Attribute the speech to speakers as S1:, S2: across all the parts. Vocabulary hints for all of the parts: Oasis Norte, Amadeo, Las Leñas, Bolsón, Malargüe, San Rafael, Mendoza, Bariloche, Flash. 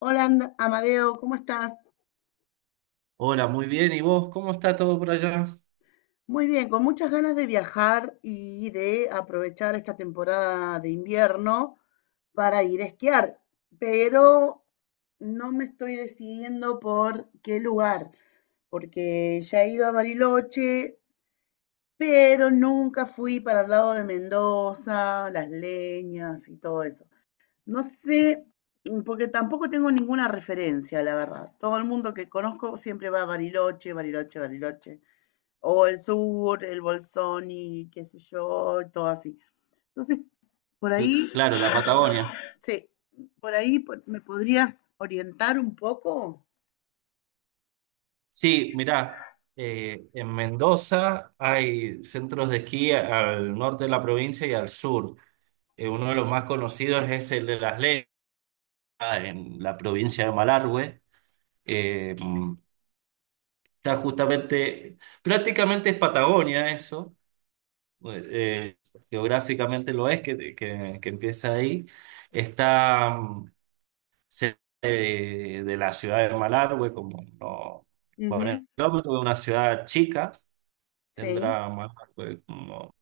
S1: Hola, Amadeo, ¿cómo estás?
S2: Hola, muy bien. ¿Y vos? ¿Cómo está todo por allá?
S1: Muy bien, con muchas ganas de viajar y de aprovechar esta temporada de invierno para ir a esquiar, pero no me estoy decidiendo por qué lugar, porque ya he ido a Bariloche, pero nunca fui para el lado de Mendoza, Las Leñas y todo eso. No sé, porque tampoco tengo ninguna referencia, la verdad. Todo el mundo que conozco siempre va a Bariloche, Bariloche, Bariloche, o el sur, el Bolsón y qué sé yo, y todo así. Entonces, por ahí,
S2: Claro, la Patagonia.
S1: sí, por ahí me podrías orientar un poco.
S2: Sí, mirá, en Mendoza hay centros de esquí al norte de la provincia y al sur. Uno de los más conocidos es el de Las Leñas, en la provincia de Malargüe. Eh, mm, está justamente, prácticamente es Patagonia eso, geográficamente lo es, que empieza ahí. Está. mm, Cerca de la ciudad de Malargüe, como no
S1: Ujú,
S2: 40 kilómetros, de una ciudad chica,
S1: sí.
S2: tendrá Malargüe como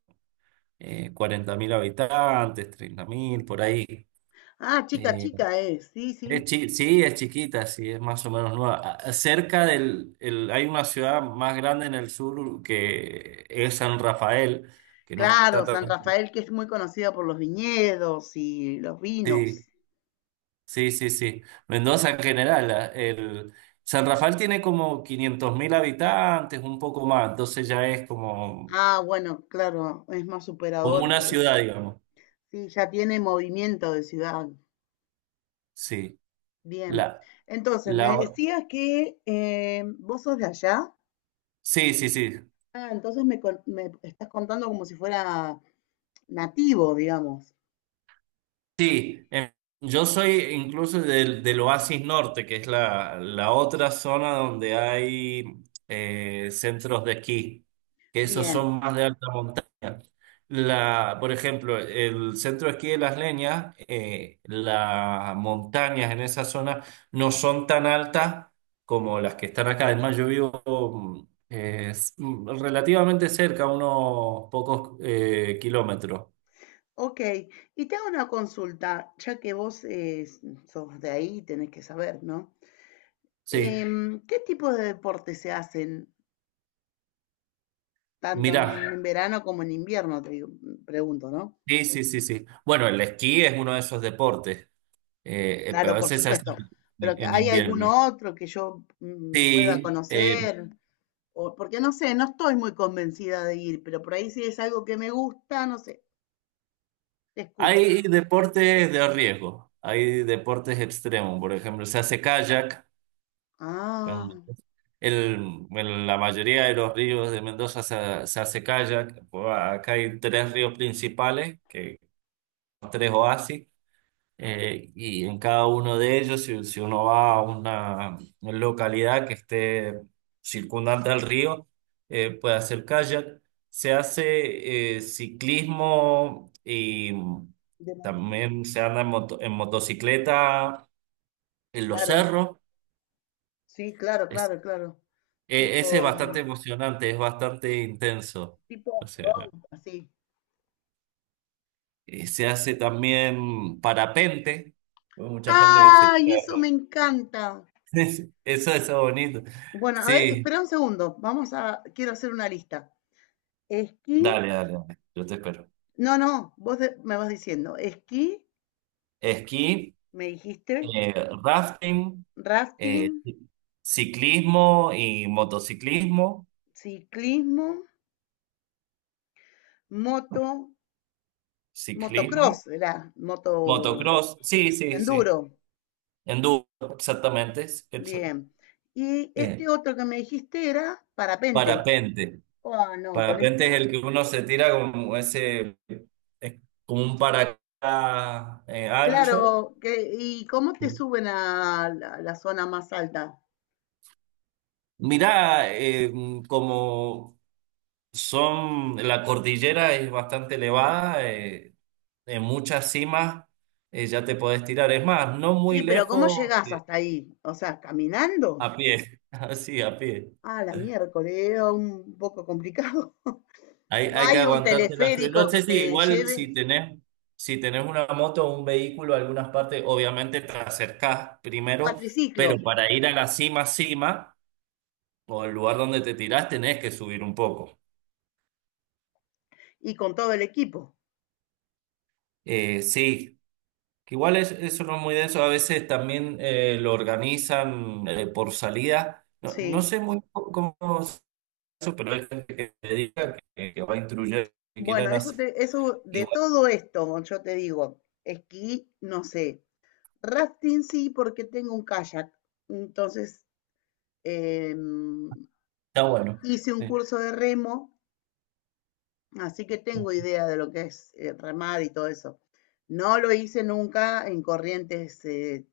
S2: 40.000 habitantes, 30.000 por ahí.
S1: Ah, chica,
S2: Eh,
S1: chica es, sí, sí.
S2: sí, es chiquita, sí, es más o menos nueva. Cerca del, hay una ciudad más grande en el sur que es San Rafael, que no está
S1: Claro, San
S2: tan...
S1: Rafael, que es muy conocida por los viñedos y los vinos.
S2: Sí. Sí, sí, sí. Mendoza en general, el San Rafael tiene como 500.000 habitantes, un poco más, entonces ya es como,
S1: Ah, bueno, claro, es más
S2: como una
S1: superador.
S2: ciudad, digamos.
S1: Sí, ya tiene movimiento de ciudad.
S2: Sí.
S1: Bien.
S2: La,
S1: Entonces,
S2: la,
S1: me
S2: o-
S1: decías que vos sos de allá.
S2: sí, sí, sí.
S1: Ah, entonces me estás contando como si fuera nativo, digamos.
S2: Sí, yo soy incluso del Oasis Norte, que es la otra zona donde hay centros de esquí, que esos
S1: Bien,
S2: son más de alta montaña. Por ejemplo, el centro de esquí de Las Leñas, las montañas en esa zona no son tan altas como las que están acá. Además, yo vivo relativamente cerca, unos pocos kilómetros.
S1: ok. Y te hago una consulta, ya que vos sos de ahí, tenés que saber, ¿no?
S2: Sí,
S1: ¿Qué tipo de deportes se hacen tanto
S2: mirá.
S1: en verano como en invierno? Te digo, pregunto, ¿no?
S2: Sí, sí, sí, sí. Bueno, el esquí es uno de esos deportes, pero a
S1: Claro, por
S2: veces se hace
S1: supuesto. Pero que
S2: en
S1: ¿hay
S2: invierno.
S1: alguno otro que yo pueda
S2: Sí,
S1: conocer? O, porque no sé, no estoy muy convencida de ir, pero por ahí si es algo que me gusta, no sé, te escucho.
S2: hay deportes de riesgo, hay deportes extremos, por ejemplo, se hace kayak,
S1: Ah.
S2: en, en la mayoría de los ríos de Mendoza se hace kayak. Bueno, acá hay tres ríos principales, que, tres oasis. Y en cada uno de ellos, si uno va a una localidad que esté circundante al río, puede hacer kayak. Se hace ciclismo y
S1: de monta-
S2: también se anda en motocicleta en los
S1: claro,
S2: cerros.
S1: sí, claro,
S2: Es-
S1: claro, claro.
S2: Ese es
S1: Tipo,
S2: bastante emocionante, es bastante intenso.
S1: tipo
S2: O sea,
S1: off-road, así.
S2: se hace también parapente. Hay mucha gente que se...
S1: ¡Ay, eso me encanta!
S2: Eso es bonito.
S1: Bueno, a ver,
S2: Sí.
S1: espera un segundo. Vamos a, quiero hacer una lista. Esquí,
S2: Dale, dale, dale. Yo te espero.
S1: no, no, me vas diciendo. Esquí,
S2: Esquí,
S1: me dijiste,
S2: eh, rafting,
S1: rafting,
S2: eh, ciclismo y motociclismo,
S1: ciclismo, moto, motocross,
S2: ciclismo,
S1: era moto
S2: motocross, sí, sí, sí.
S1: enduro.
S2: Enduro, exactamente.
S1: Bien. Y
S2: Eh,
S1: este otro que me dijiste era parapente.
S2: Parapente.
S1: Oh, no, con
S2: Parapente es
S1: esto.
S2: el que uno se tira como ese, es como un paracaídas ancho.
S1: Claro, que, ¿y cómo te suben a la, la zona más alta?
S2: Mira, como Son, la cordillera es bastante elevada, en muchas cimas ya te podés tirar. Es más, no muy
S1: Sí, pero ¿cómo
S2: lejos,
S1: llegás hasta ahí? O sea,
S2: a
S1: ¿caminando?
S2: pie, así, a pie.
S1: Ah, la miércoles, era un poco complicado.
S2: Hay,
S1: ¿No
S2: hay que
S1: hay un
S2: aguantarse la frío.
S1: teleférico
S2: No
S1: que
S2: sé si
S1: te
S2: igual si
S1: lleve?
S2: tenés, si tenés una moto o un vehículo, algunas partes, obviamente te acercás primero,
S1: Cuatriciclo
S2: pero para ir a la cima, cima, o el lugar donde te tirás, tenés que subir un poco.
S1: y con todo el equipo.
S2: Sí. Que igual es, eso no es muy denso, a veces también lo organizan por salida. No,
S1: Sí.
S2: no sé muy cómo es eso, pero hay gente que se dedica, que va a instruir, que
S1: Bueno,
S2: quieren
S1: eso
S2: hacer.
S1: te, eso de
S2: Igual
S1: todo esto, yo te digo, esquí, no sé. Rafting sí, porque tengo un kayak. Entonces, em,
S2: está bueno.
S1: hice un
S2: Sí.
S1: curso de remo. Así que tengo idea de lo que es remar y todo eso. No lo hice nunca en corrientes, eh,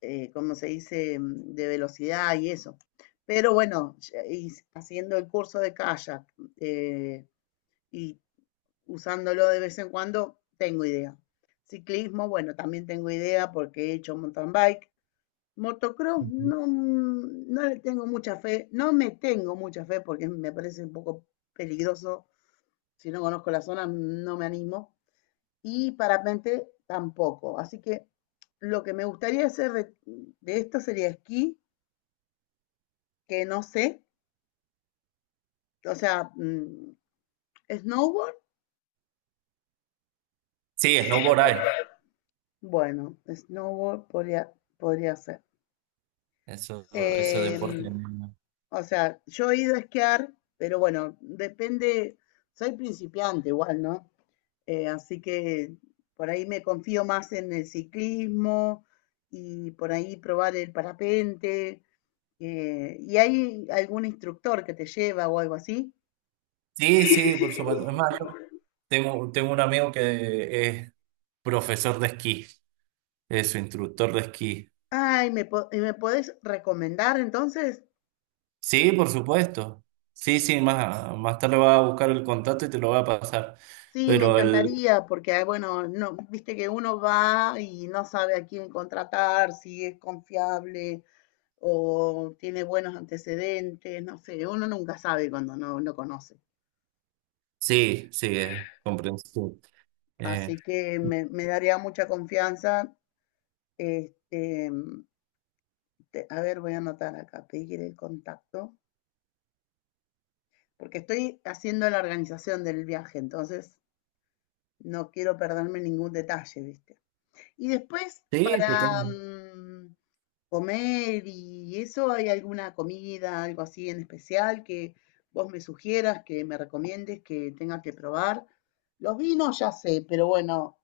S1: eh, como se dice, de velocidad y eso. Pero bueno, haciendo el curso de kayak eh, y usándolo de vez en cuando, tengo idea. Ciclismo, bueno, también tengo idea porque he hecho mountain bike. Motocross,
S2: Ujú.
S1: no, no le tengo mucha fe, no me tengo mucha fe porque me parece un poco peligroso, si no conozco la zona, no me animo. Y parapente tampoco. Así que lo que me gustaría hacer de esto sería esquí, que no sé. O sea, snowboard,
S2: Sí, snowboard hay.
S1: bueno, snowboard podría, podría ser.
S2: Eso, eso
S1: Eh,
S2: deporte.
S1: o sea, yo he ido a esquiar, pero bueno, depende, soy principiante igual, ¿no? Así que por ahí me confío más en el ciclismo y por ahí probar el parapente. ¿Y hay algún instructor que te lleva o algo así?
S2: Sí, sí, por supuesto. Es más, yo tengo un amigo que es profesor de esquí, es su instructor de esquí.
S1: Ay, ¿ y me podés recomendar entonces?
S2: Sí, por supuesto. Sí, sí, más tarde va a buscar el contacto y te lo va a pasar.
S1: Sí, me
S2: Pero el...
S1: encantaría, porque ah, bueno, no, viste que uno va y no sabe a quién contratar, si es confiable o tiene buenos antecedentes, no sé, uno nunca sabe cuando no, no conoce.
S2: Sí, sí, es comprensible. Eh,
S1: Así que me daría mucha confianza. Este, a ver, voy a anotar acá, pedir el contacto, porque estoy haciendo la organización del viaje, entonces no quiero perderme ningún detalle, ¿viste? Y después
S2: sí,
S1: para
S2: totalmente.
S1: comer y eso, ¿hay alguna comida, algo así en especial que vos me sugieras, que me recomiendes, que tenga que probar? Los vinos ya sé, pero bueno,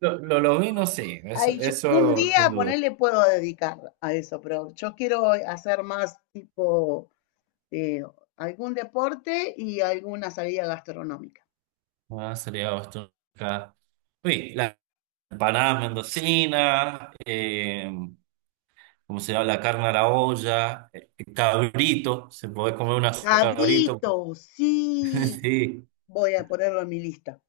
S2: Lo vi, no sé, eso,
S1: hay, un
S2: eso sin
S1: día
S2: duda.
S1: ponerle puedo dedicar a eso, pero yo quiero hacer más tipo eh, algún deporte y alguna salida gastronómica.
S2: Ah, sería bastante acá. Uy, las empanadas mendocinas, ¿cómo se llama? La carne a la olla, cabrito, se puede comer una cabrito.
S1: Cabrito, sí,
S2: Sí.
S1: voy a ponerlo en mi lista.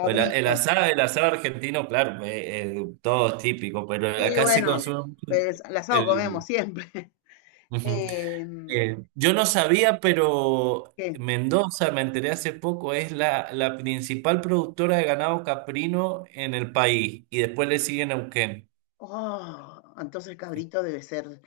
S2: O el, el asado argentino, claro, todo es típico, pero
S1: Sí,
S2: acá se
S1: bueno,
S2: consume mucho
S1: pues al asado comemos
S2: el...
S1: siempre.
S2: Ujú.
S1: Em,
S2: Yo no sabía, pero
S1: ¿qué?
S2: Mendoza, me enteré hace poco, es la principal productora de ganado caprino en el país y después le sigue Neuquén.
S1: Oh, entonces cabrito debe ser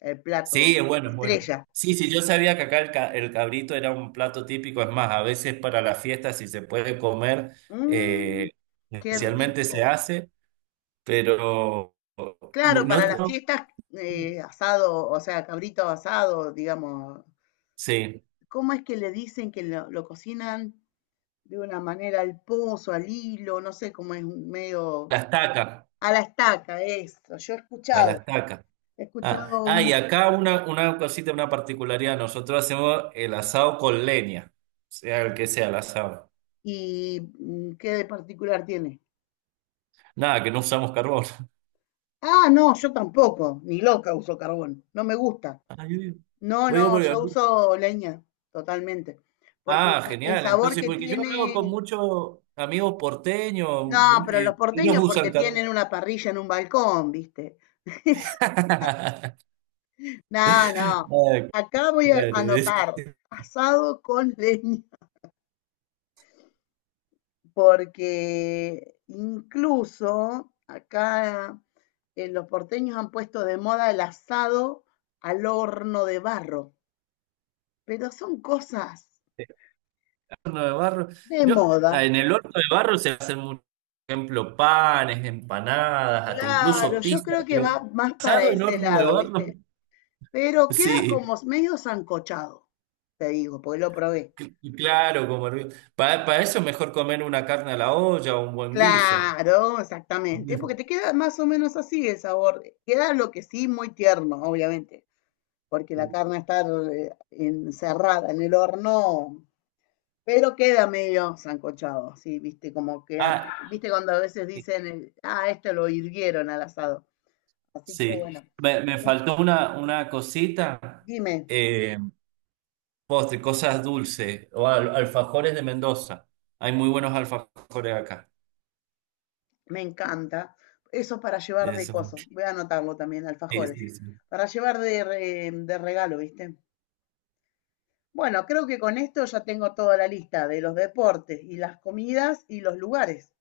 S1: el plato
S2: Sí, es bueno, es bueno.
S1: estrella.
S2: Sí, sí, yo sabía que acá el cabrito era un plato típico, es más, a veces para las fiestas si se puede comer,
S1: Mm,
S2: eh,
S1: qué
S2: especialmente se
S1: rico.
S2: hace. Pero
S1: Claro,
S2: no,
S1: para las
S2: no-
S1: fiestas, asado, o sea, cabrito asado, digamos.
S2: sí,
S1: ¿Cómo es que le dicen que lo cocinan de una manera al pozo, al hilo? No sé cómo es, un
S2: a
S1: medio.
S2: la estaca,
S1: A la estaca, eso. Yo
S2: a la estaca.
S1: he
S2: Ah,
S1: escuchado
S2: ah,
S1: un...
S2: y acá una cosita, una particularidad, nosotros hacemos el asado con leña, sea el que sea el asado.
S1: ¿Y qué de particular tiene?
S2: Nada, que no usamos carbón.
S1: Ah, no, yo tampoco, ni loca uso carbón, no me gusta.
S2: Ah, yo digo-
S1: No,
S2: yo digo
S1: no, yo
S2: porque-
S1: uso leña, totalmente. Porque el,
S2: ah,
S1: el
S2: genial.
S1: sabor
S2: Entonces,
S1: que
S2: porque yo he hablado con
S1: tiene...
S2: muchos amigos porteños
S1: No, pero los
S2: y ellos
S1: porteños porque
S2: usan carbón.
S1: tienen una parrilla en un balcón, ¿viste? Es- No, no.
S2: Ah,
S1: Acá voy a
S2: claro.
S1: anotar, asado con leña, porque incluso acá los porteños han puesto de moda el asado al horno de barro, pero son cosas
S2: Horno de barro.
S1: de
S2: Yo, ah,
S1: moda.
S2: en el horno de barro se hacen, mucho, por ejemplo, panes, empanadas, hasta
S1: Claro,
S2: incluso
S1: yo
S2: pizza,
S1: creo que
S2: pero
S1: va más para
S2: asado en
S1: ese
S2: horno de
S1: lado,
S2: barro.
S1: ¿viste? Pero queda
S2: Sí,
S1: como medio sancochado, te digo, porque lo probé.
S2: claro, como para eso es mejor comer una carne a la olla o un buen guiso.
S1: Claro, exactamente, porque te queda más o menos así el sabor. Queda lo que sí muy tierno, obviamente, porque la
S2: Sí.
S1: carne está encerrada en el horno, pero queda medio sancochado. ¿Sí? Viste, como que, ah,
S2: Ah,
S1: viste cuando a veces dicen, ah, esto lo hirvieron al asado. Así que
S2: sí.
S1: bueno,
S2: Me faltó una cosita,
S1: dime,
S2: eh, postre, cosas dulces, alfajores de Mendoza. Hay muy buenos alfajores acá.
S1: me encanta. Eso para llevar de
S2: Eso.
S1: coso, voy a anotarlo también,
S2: Sí,
S1: alfajores,
S2: sí, sí.
S1: para llevar de, de regalo, ¿viste? Bueno, creo que con esto ya tengo toda la lista de los deportes y las comidas y los lugares.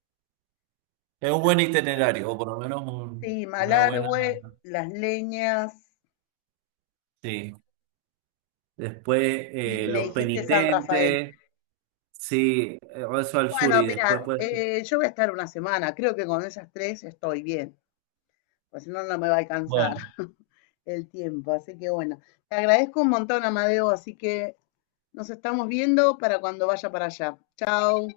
S2: Es un buen itinerario, o por lo menos
S1: Sí,
S2: una buena.
S1: Malargüe, Las Leñas,
S2: Sí. Después
S1: y me
S2: los
S1: dijiste San Rafael.
S2: penitentes, sí, eso al sur
S1: Bueno,
S2: y después
S1: mira,
S2: pues.
S1: yo voy a estar una semana. Creo que con esas tres estoy bien. Pues si no, no me va a alcanzar
S2: Bueno.
S1: el tiempo. Así que bueno, te agradezco un montón, Amadeo. Así que nos estamos viendo para cuando vaya para allá. Chao.